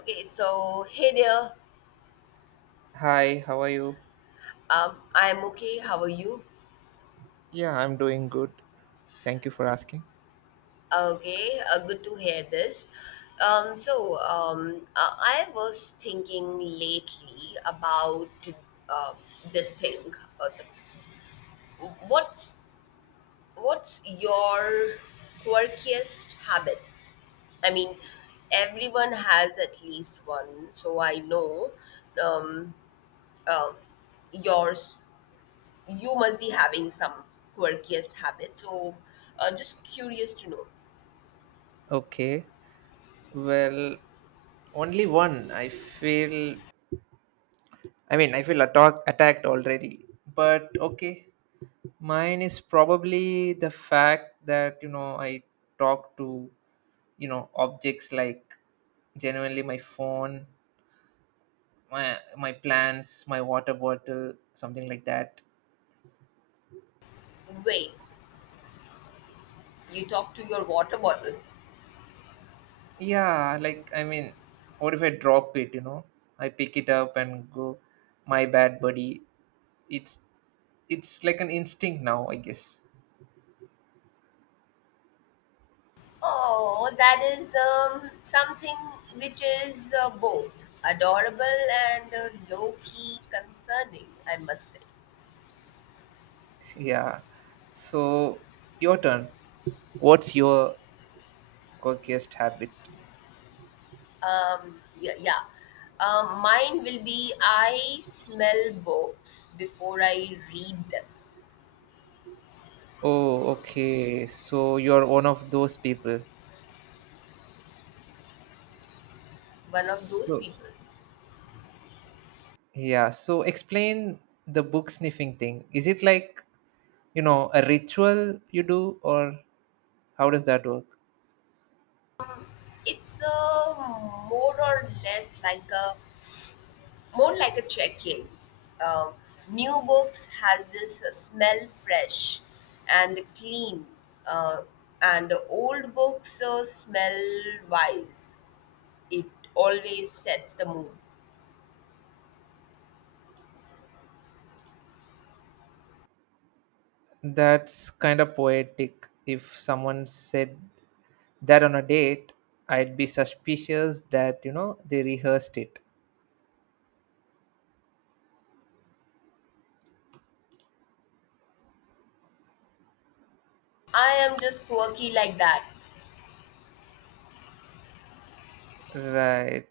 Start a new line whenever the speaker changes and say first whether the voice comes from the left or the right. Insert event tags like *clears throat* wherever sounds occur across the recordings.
left: Okay, so hey there.
right: Hi, how are you?
left: I'm okay. How are you?
right: Yeah, I'm doing good. Thank you for asking.
left: Okay, good to hear this. I was thinking lately about uh, this thing. Uh, what's what's your quirkiest habit? I mean, everyone has at least one. So I know um, um, yours you must be having some quirkiest habit. So, just curious to know.
right: Okay. Well, only one. I feel I feel attacked already. But okay. Mine is probably the fact that, you know, I talk to, you know, objects like genuinely my phone, my plants, my water bottle, something like that.
left: Wait, you talk to your water bottle.
right: Yeah, like I mean, what if I drop it, you know? I pick it up and go, my bad buddy. It's it's like an instinct now, I guess.
left: Oh, that is something which is both adorable and low key concerning, I must say.
right: *laughs* Yeah. So your turn. What's your quirkiest habit?
left: Yeah, yeah. Mine will be I smell books before I read them.
right: Oh, okay. So you're one of those people.
left: One of those
right: So
left: people.
right: yeah, so explain the book sniffing thing. Is it like, you know, a ritual you do or how does that work?
left: It's more or less like a more like a check-in. Um, New books has this smell fresh and clean, uh, and old books smell wise. It always sets the mood.
right: That's kind of poetic. If someone said that on a date, I'd be suspicious that, you know, they rehearsed it.
left: I am just quirky like that.
right: Right.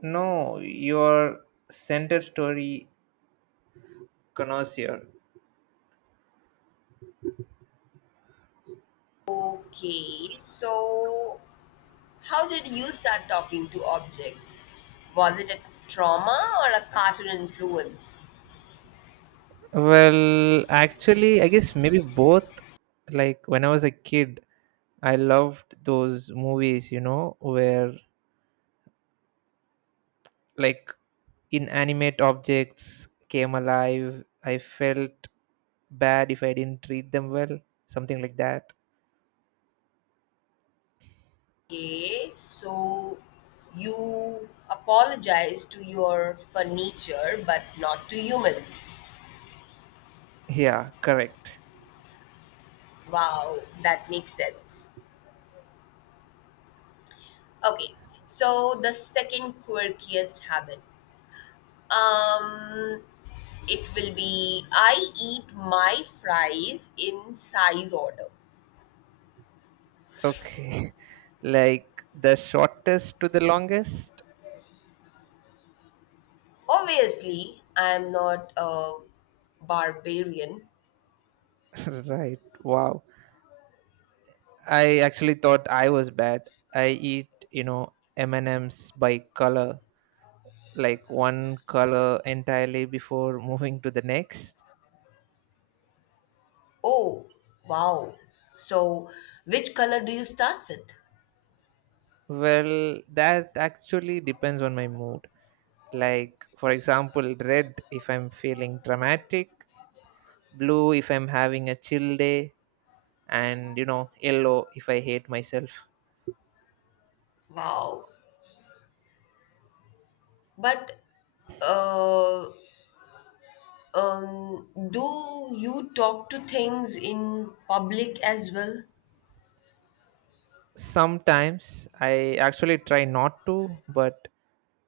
right: No, your center story connoisseur.
left: Okay, so how did you start talking to objects? Was it a trauma or a cartoon influence?
right: Well, actually, I guess maybe both. Like when I was a kid, I loved those movies, you know, where like inanimate objects came alive. I felt bad if I didn't treat them well, something like that.
left: Okay, so you apologize to your furniture but not to humans.
right: Yeah, correct.
left: Wow, that makes sense. Okay, so the second quirkiest habit. Um, it will be I eat my fries in size order.
right: Okay. *laughs* Like the shortest to the longest.
left: Obviously, I'm not a barbarian.
right: *laughs* Right. Wow. I actually thought I was bad. I eat, you know, M&Ms by color, like one color entirely before *laughs* moving to the next.
left: Oh, wow. So, which color do you start with?
right: Well, that actually depends on my mood. Like, for example, red if I'm feeling dramatic, blue if I'm having a chill day, and you know, yellow if I hate myself.
left: Wow. But uh, do you talk to things in public as well?
right: Sometimes I actually try not to, but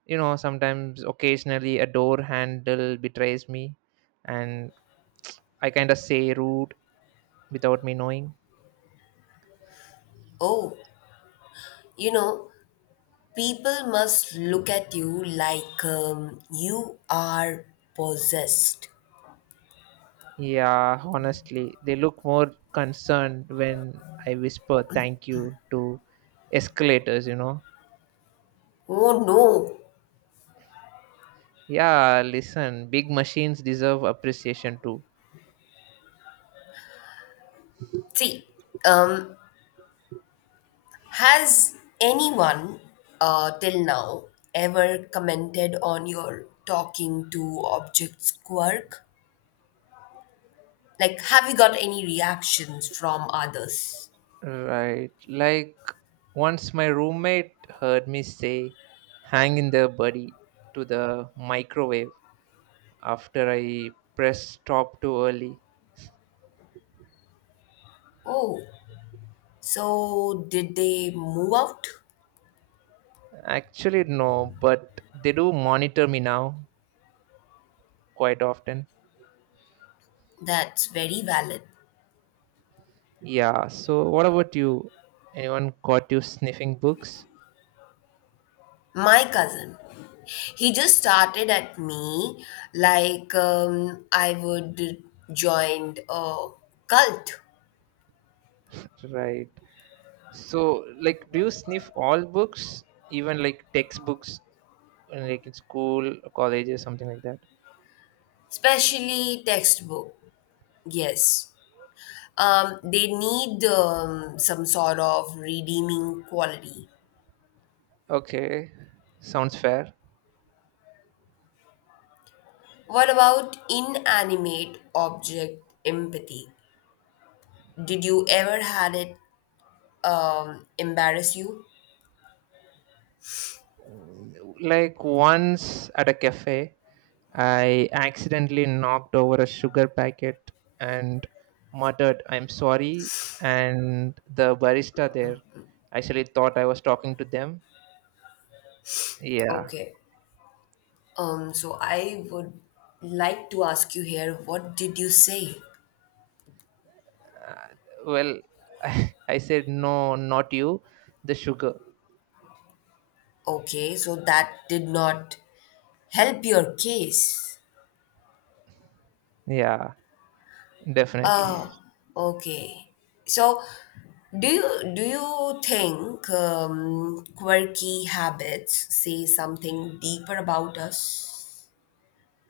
right: you know, sometimes occasionally a door handle betrays me and I kind of say rude without me knowing.
left: Oh, you know, people must look at you like you are possessed.
right: Yeah, honestly, they look more concerned when I whisper thank you to escalators.
left: Oh no.
right: Yeah, listen, big machines deserve appreciation too.
left: See, um, has anyone till now ever commented on your talking to objects quirk? Like, have you got any reactions from others?
right: Right. Like, once my roommate heard me say, hang in there, buddy, to the microwave after I pressed stop too early.
left: Oh, so, did they move out?
right: Actually, no, but they do monitor me now quite often.
left: That's very valid.
right: Yeah, so what about you? Anyone caught you sniffing books?
left: My cousin, he just started at me like I would joined a cult,
right: Right. So, like, do you sniff all books, even like textbooks? Like in school, colleges, something like that.
left: especially textbook. Yes. They need some sort of redeeming quality.
right: Okay, sounds fair.
left: What about inanimate object empathy? Did you ever had it embarrass you?
right: Like once at a cafe, I accidentally knocked over a sugar packet and muttered, I'm sorry. And the barista there actually thought I was talking to them. Yeah.
left: Okay. So I would like to ask you here, what did you say?
right: Well, *laughs* I said, no, not you, the sugar.
left: Okay, so that did not help your case.
right: Yeah, definitely.
left: Oh, okay. So, do you think quirky habits say something deeper about us?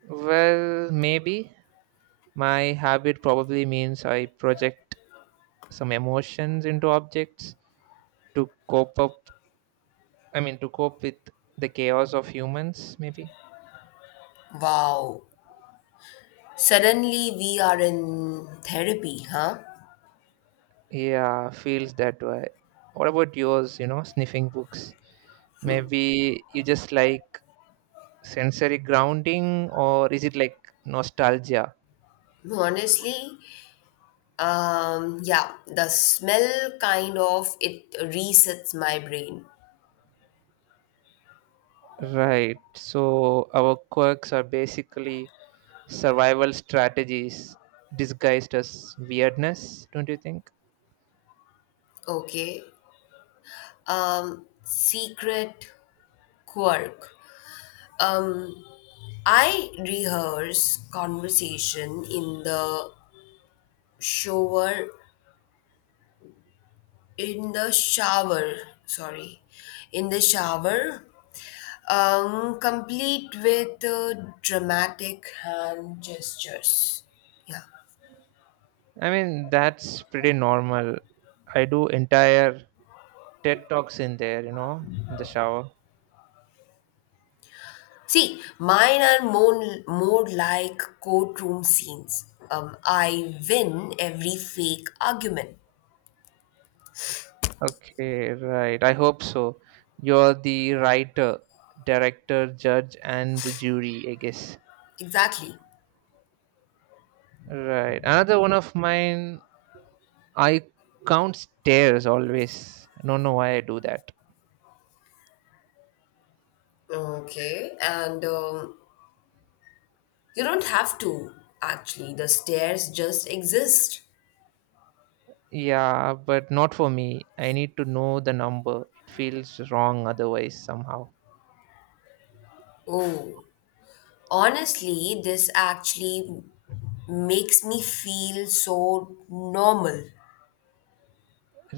right: Well, maybe. My habit probably means I project some emotions into objects to cope up, I mean, to cope with the chaos of humans, maybe.
left: Wow. Suddenly we are in therapy, huh?
right: Yeah, feels that way. What about yours, you know, sniffing books? Maybe you just like sensory grounding, or is it like nostalgia?
left: Honestly, yeah, the smell kind of it resets my brain.
right: Right, so our quirks are basically survival strategies disguised as weirdness, don't you think?
left: Okay. Secret quirk. Um, I rehearse conversation shower, in the shower, sorry, in the shower, complete with dramatic hand gestures. Yeah.
right: I mean, that's pretty normal. I do entire TED Talks in there, you know, in the shower.
left: See, mine are more like courtroom scenes. I win every fake argument.
right: Okay, right. I hope so. You're the writer, director, judge, and the jury, I guess.
left: Exactly.
right: Right. Another one of mine, I count stairs always. I don't know why I do that.
left: Okay, and you don't have to, actually. The stairs just exist.
right: Yeah, but not for me. I need to know the number. It feels wrong otherwise, somehow.
left: Oh, honestly, this actually makes me feel so normal.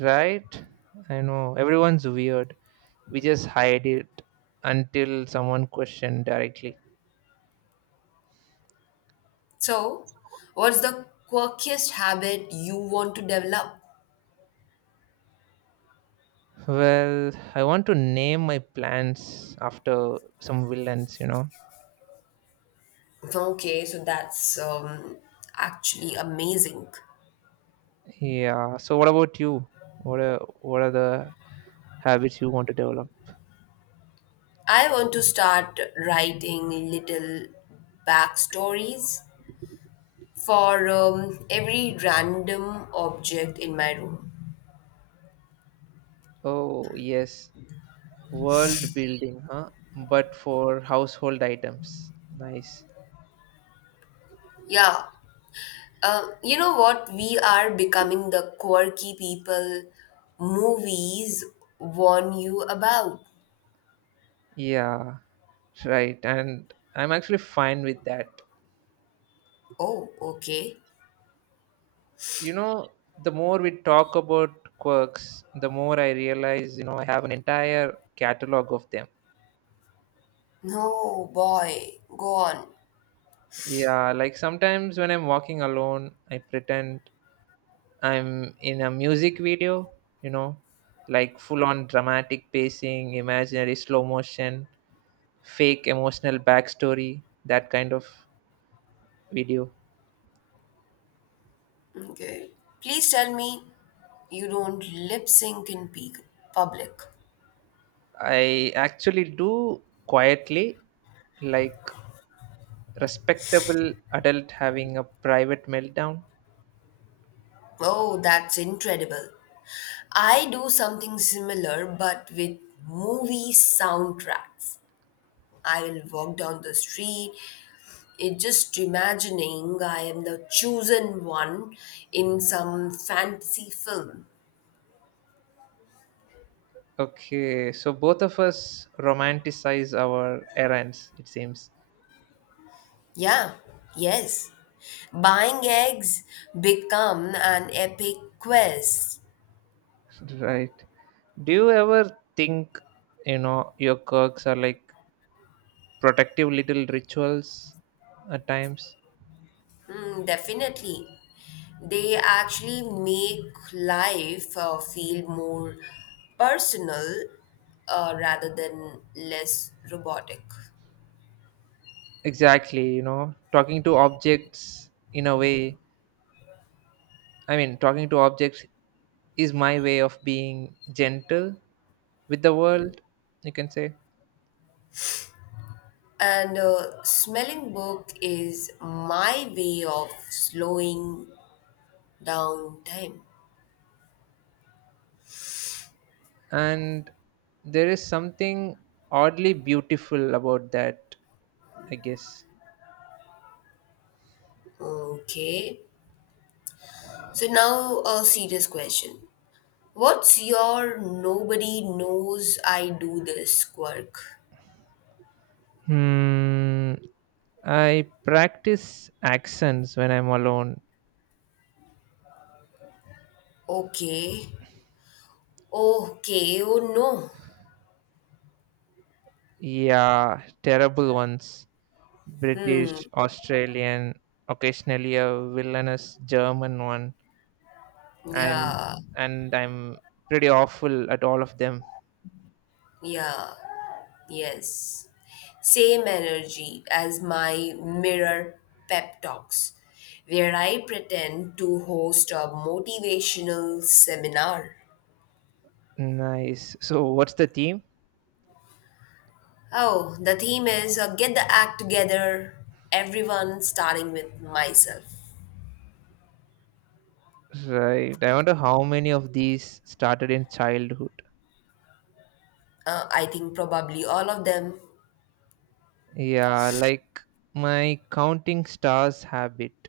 right: Right? I know. Everyone's weird. We just hide it until someone questions directly.
left: So, what's the quirkiest habit you want to develop?
right: Well, I want to name my plants after some villains, you know.
left: So, okay, so that's actually amazing.
right: Yeah. So what about you? What are the habits you want to develop?
left: I want to start writing little backstories for every random object in my room.
right: Oh, yes. World building, huh? But for household items. Nice.
left: Yeah, you know what? We are becoming the quirky people movies warn you about.
right: Yeah. Right. And I'm actually fine with that.
left: Oh, okay.
right: You know, the more we talk about quirks, the more I realize, you know, I have an entire catalog of them.
left: No, boy, go on.
right: Yeah, like sometimes when I'm walking alone, I pretend I'm in a music video, you know, like full on dramatic pacing, imaginary slow motion, fake emotional backstory, that kind of video.
left: Okay. Please tell me you don't lip sync in peak public.
right: I actually do quietly, like respectable adult having a private meltdown.
left: Oh, that's incredible. I do something similar but with movie soundtracks. I will walk down the street, it just imagining I am the chosen one in some fantasy film.
right: Okay, so both of us romanticize our errands, it seems.
left: Yeah, yes. Buying eggs become an epic quest.
right: Right. Do you ever think, you know, your quirks are like protective little rituals at times?
left: Hmm, definitely. They actually make life feel more personal rather than less robotic.
right: Exactly, you know, talking to objects in a way. I mean, talking to objects is my way of being gentle with the world, you can say.
left: And smelling book is my way of slowing down time.
right: And there is something oddly beautiful about that, I guess.
left: Okay. So now a serious question. What's your nobody knows I do this quirk?
right: Hmm. I practice accents when I'm alone.
left: Okay. Okay. Oh no.
right: Yeah, terrible ones. British,
left: Hmm.
right: Australian, occasionally a villainous German one, and
left: Yeah.
right: and I'm pretty awful at all of them.
left: Yeah. Yes, same energy as my mirror pep talks, where I pretend to host a motivational seminar.
right: Nice. So what's the theme?
left: Oh, the theme is get the act together, everyone starting with myself.
right: Right. I wonder how many of these started in childhood.
left: I think probably all of them.
right: Yeah, like my counting stars habit.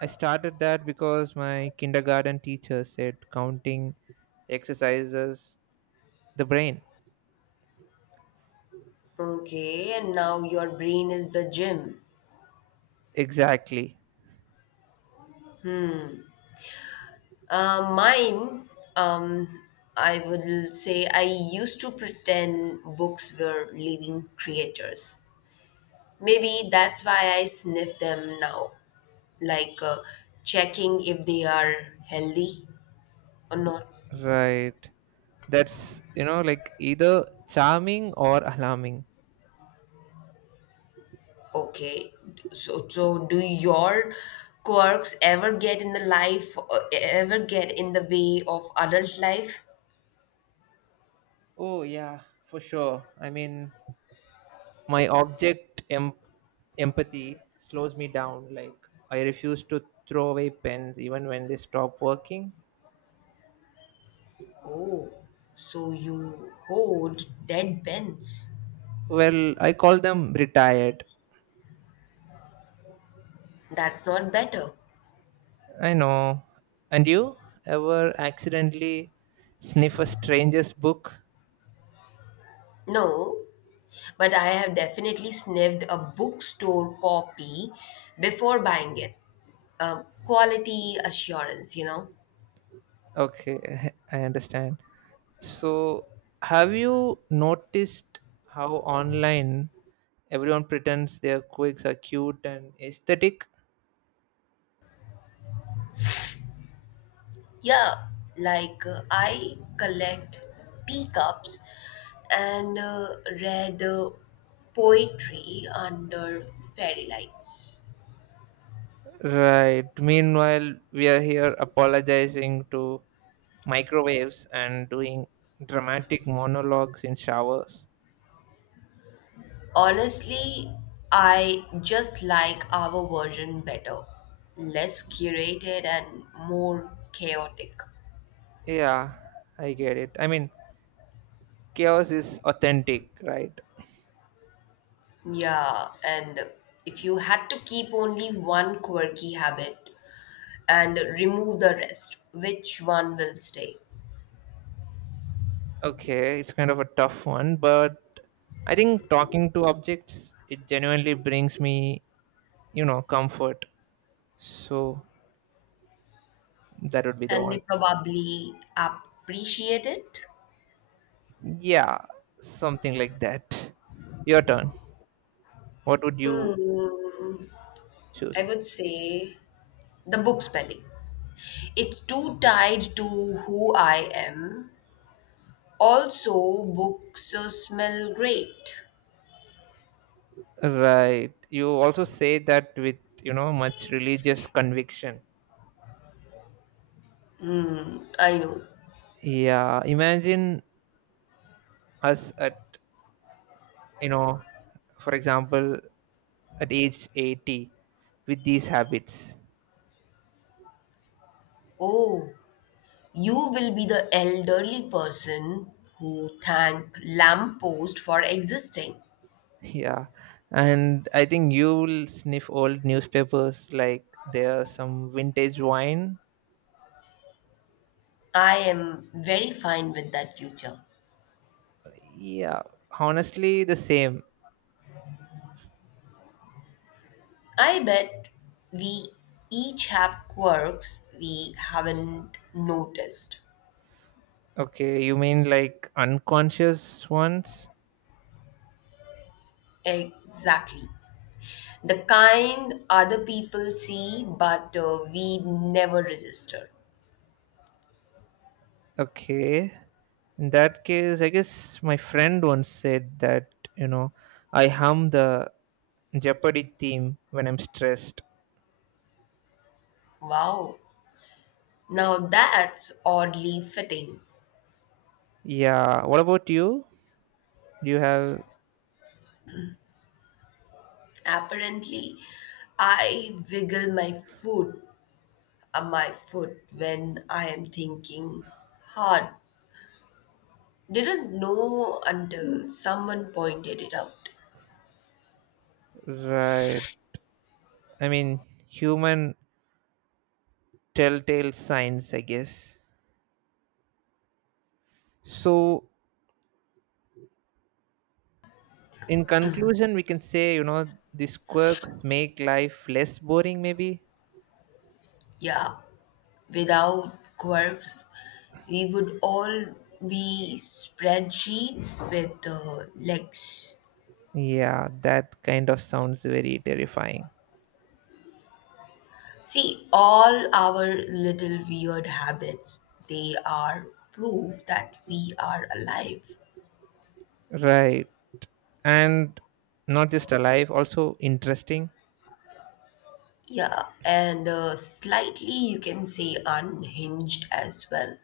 right: I started that because my kindergarten teacher said counting exercises the brain.
left: Okay, and now your brain is the gym.
right: Exactly.
left: Mine, um, I would say I used to pretend books were living creators. Maybe that's why I sniff them now, like checking if they are healthy or not.
right: Right. That's, you know, like either charming or alarming.
left: Okay, so do your quirks ever get in the way of adult life?
right: Oh, yeah, for sure. I mean, my empathy slows me down. Like, I refuse to throw away pens even when they stop working.
left: Oh, so you hold dead bends.
right: Well, I call them retired.
left: That's not better.
right: I know. And you ever accidentally sniff a stranger's book?
left: No, but I have definitely sniffed a bookstore copy before buying it. Quality assurance, you know?
right: Okay, *laughs* I understand. So, have you noticed how online everyone pretends their quirks are cute and aesthetic?
left: Yeah, like I collect teacups and read poetry under fairy lights.
right: Right. Meanwhile, we are here apologizing to microwaves and doing dramatic monologues in showers.
left: Honestly, I just like our version better. Less curated and more chaotic.
right: Yeah, I get it. I mean, chaos is authentic, right?
left: Yeah, and if you had to keep only one quirky habit and remove the rest, which one will stay?
right: Okay, it's kind of a tough one, but I think talking to objects, it genuinely brings me, you know, comfort. So that would be the
left: And
right: one.
left: they probably appreciate it?
right: Yeah, something like that. Your turn. What would you
left: Hmm.
right: choose?
left: I would say the book spelling. It's too tied to who I am. Also, books smell great.
right: Right. You also say that with, you know, much religious conviction.
left: I know.
right: Yeah, imagine us at, you know, for example, at age 80 with these habits.
left: Oh, you will be the elderly person who thank lamppost for existing.
right: Yeah. And I think you will sniff old newspapers like there's some vintage wine.
left: I am very fine with that future.
right: Yeah, honestly, the same.
left: I bet we each have quirks we haven't noticed.
right: Okay, you mean like unconscious ones?
left: Exactly. The kind other people see but we never register.
right: Okay. In that case, I guess my friend once said that, you know, I hum the Jeopardy theme when I'm stressed.
left: Wow. Now that's oddly fitting.
right: Yeah. What about you? Do you have,
left: Apparently, I wiggle my foot when I am thinking hard. Didn't know until someone pointed it out.
right: right? I mean, human telltale signs, I guess. So, in conclusion, we can say, you know, these quirks make life less boring, maybe?
left: Yeah, without quirks, we would all be spreadsheets with legs.
right: Yeah, that kind of sounds very terrifying.
left: See, all our little weird habits, they are proof that we are alive.
right: Right. And not just alive, also interesting.
left: Yeah, and slightly you can say unhinged as well.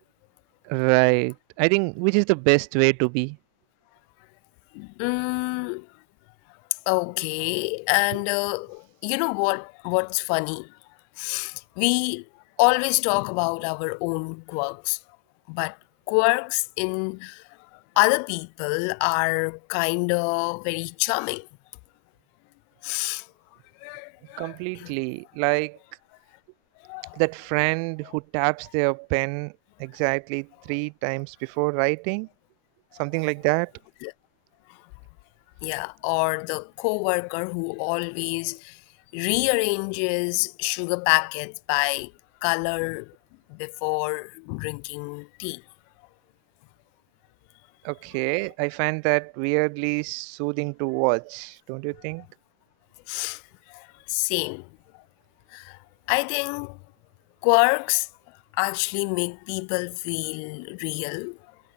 right: Right, I think which is the best way to be.
left: Mm, Okay, and you know what? What's funny? We always talk about our own quirks, but quirks in other people are kind of very charming.
right: Completely, like that friend who taps their pen exactly 3 times before writing, something like that.
left: Yeah, or the coworker who always rearranges sugar packets by color before drinking tea.
right: Okay, I find that weirdly soothing to watch, don't you think?
left: Same. I think quirks actually make people feel real,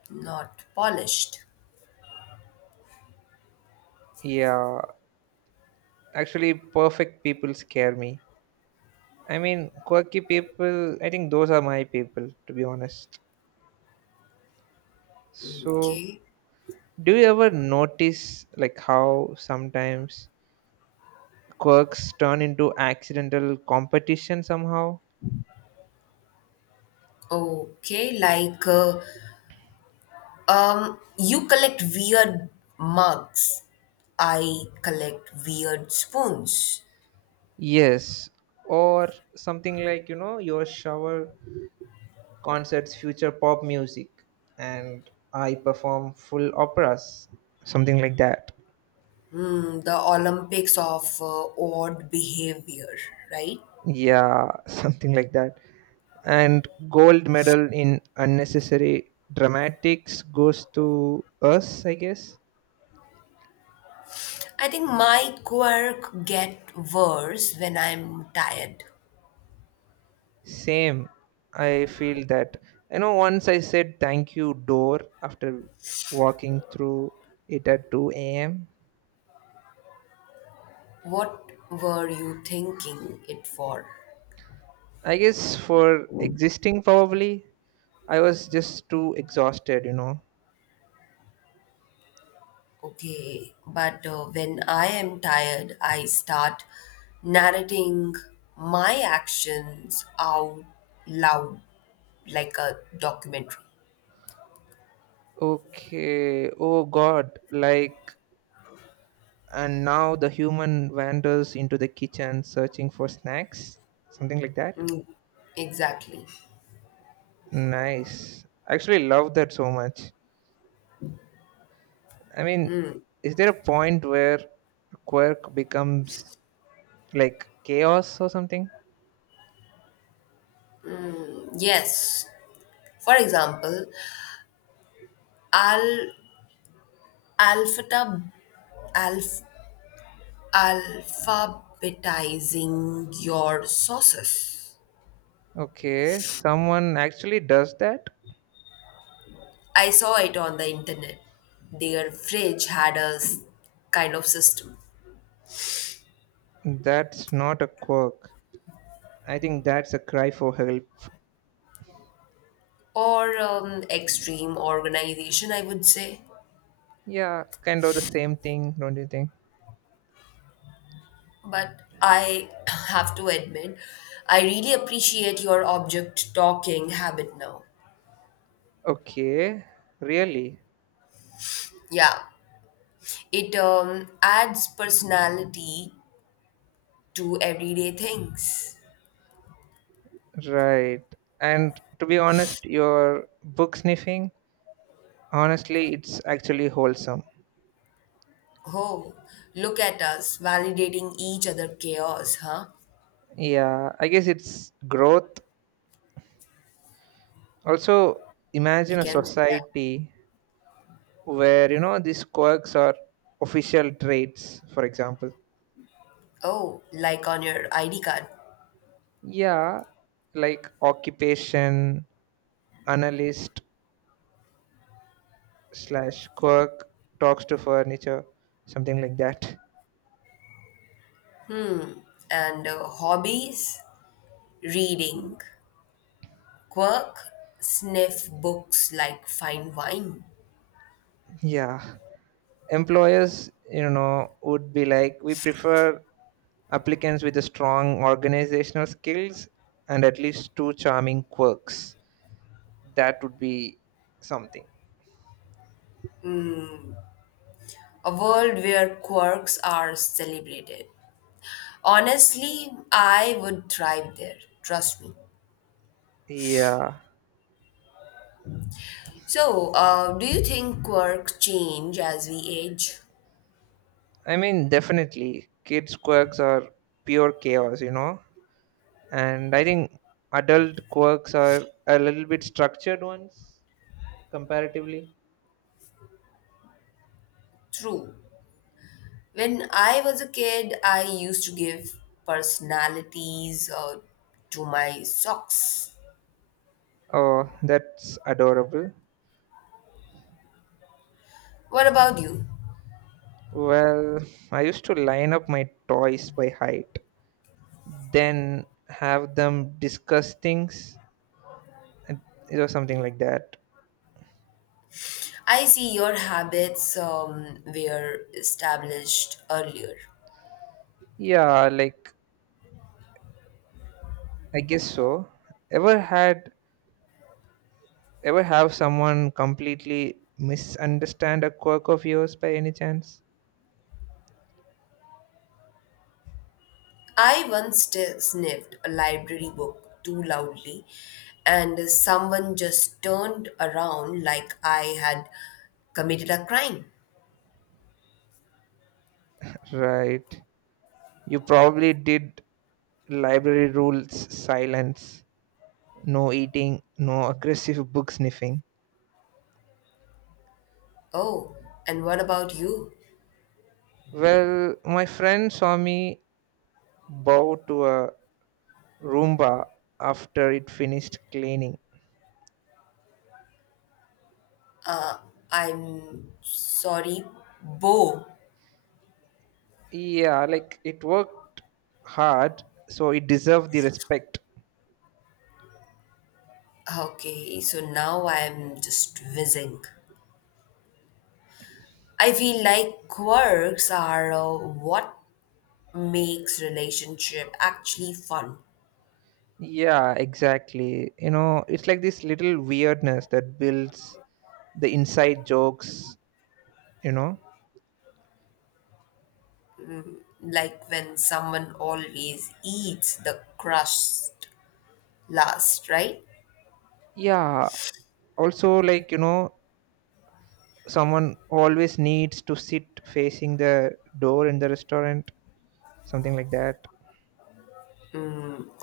left: not polished.
right: Yeah, actually perfect people scare me. I mean, quirky people, I think those are my people, to be honest. So,
left: Okay.
right: do you ever notice like how sometimes quirks turn into accidental competition somehow?
left: Okay, like you collect weird mugs. I collect weird spoons.
right: Yes, or something like, you know, your shower concerts future pop music and I perform full operas, something like that.
left: Hmm, the Olympics of odd behavior, right?
right: Yeah, *laughs* something like that. And gold medal in unnecessary dramatics goes to us, I guess.
left: I think my quirk get worse when I'm tired.
right: Same. I feel that. You know, once I said thank you door after walking through it at 2 a.m.
left: What were you thinking it for?
right: I guess for existing, probably, I was just too exhausted, you know.
left: Okay, but when I am tired, I start narrating my actions out loud like a documentary.
right: Okay, oh God, like, and now the human wanders into the kitchen searching for snacks, something like that.
left: Mm, exactly.
right: Nice. I actually love that so much. I mean, is there a point where quirk becomes like chaos or something?
left: Yes. For example, I'll alphata, alph, alphabetizing your sauces.
right: Okay, someone actually does that?
left: I saw it on the internet. Their fridge had a kind of system.
right: That's not a quirk. I think that's a cry for help.
left: Or extreme organization, I would say.
right: Yeah, kind of the same thing, don't you think?
left: But I *clears throat* have to admit, I really appreciate your object talking habit now.
right: Okay, really?
left: Yeah, it adds personality to everyday things.
right: Right. And to be honest, your book sniffing, honestly, it's actually wholesome.
left: Oh, look at us validating each other chaos, huh?
right: Yeah, I guess it's growth. Also,
left: We
right: imagine a
left: can see that.
right: society where, you know, these quirks are official traits, for example.
left: Oh, like on your ID card.
right: Yeah, like occupation, analyst slash quirk talks to furniture, something like that. *laughs*
left: And hobbies? Reading. Quirk sniff books like fine wine.
right: Yeah. Employers, you know, would be like, we prefer applicants with a strong organizational skills and at least two charming quirks. That would be something.
left: A world where quirks are celebrated. Honestly, I would thrive there. Trust me.
right: Yeah.
left: So, do you think quirks change as we age?
right: I mean, definitely, kids' quirks are pure chaos, you know? And I think adult quirks are a little bit structured ones, comparatively.
left: True. When I was a kid, I used to give personalities to my socks.
right: Oh, that's adorable.
left: What about you?
right: Well, I used to line up my toys by height, then have them discuss things and- or something like that.
left: I see your habits were established earlier.
right: Yeah, like I guess so. Ever had ever have someone completely misunderstand a quirk of yours, by any chance?
left: I once sniffed a library book too loudly, and someone just turned around like I had committed a crime.
right: Right, you probably did. Library rules: silence, no eating, no aggressive book sniffing.
left: Oh, and what about you?
right: Well, my friend saw me bow to a roomba after it finished cleaning.
left: Uh, I'm sorry, Bo.
right: Yeah, like it worked hard, so it deserved the respect.
left: Okay, so now I'm just whizzing. I feel like quirks are what makes relationship actually fun.
right: Yeah, exactly, you know, it's like this little weirdness that builds the inside jokes, you know.
left: Like when someone always eats the crust last, right?
right: Yeah, also like, you know, someone always needs to sit facing the door in the restaurant, something like that.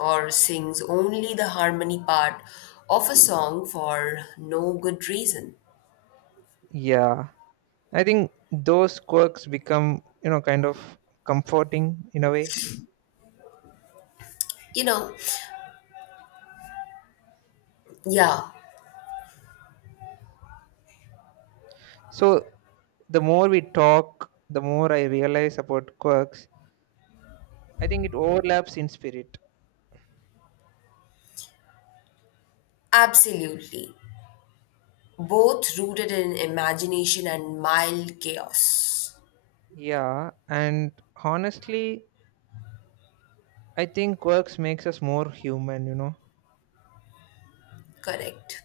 left: Or sings only the harmony part of a song for no good reason.
right: Yeah, I think those quirks become, you know, kind of comforting in a way.
left: You know, yeah,
right: So the more we talk, the more I realize about quirks, I think it overlaps in spirit.
left: absolutely. Both rooted in imagination and mild chaos.
right: Yeah, and honestly, I think quirks makes us more human, you know.
left: Correct.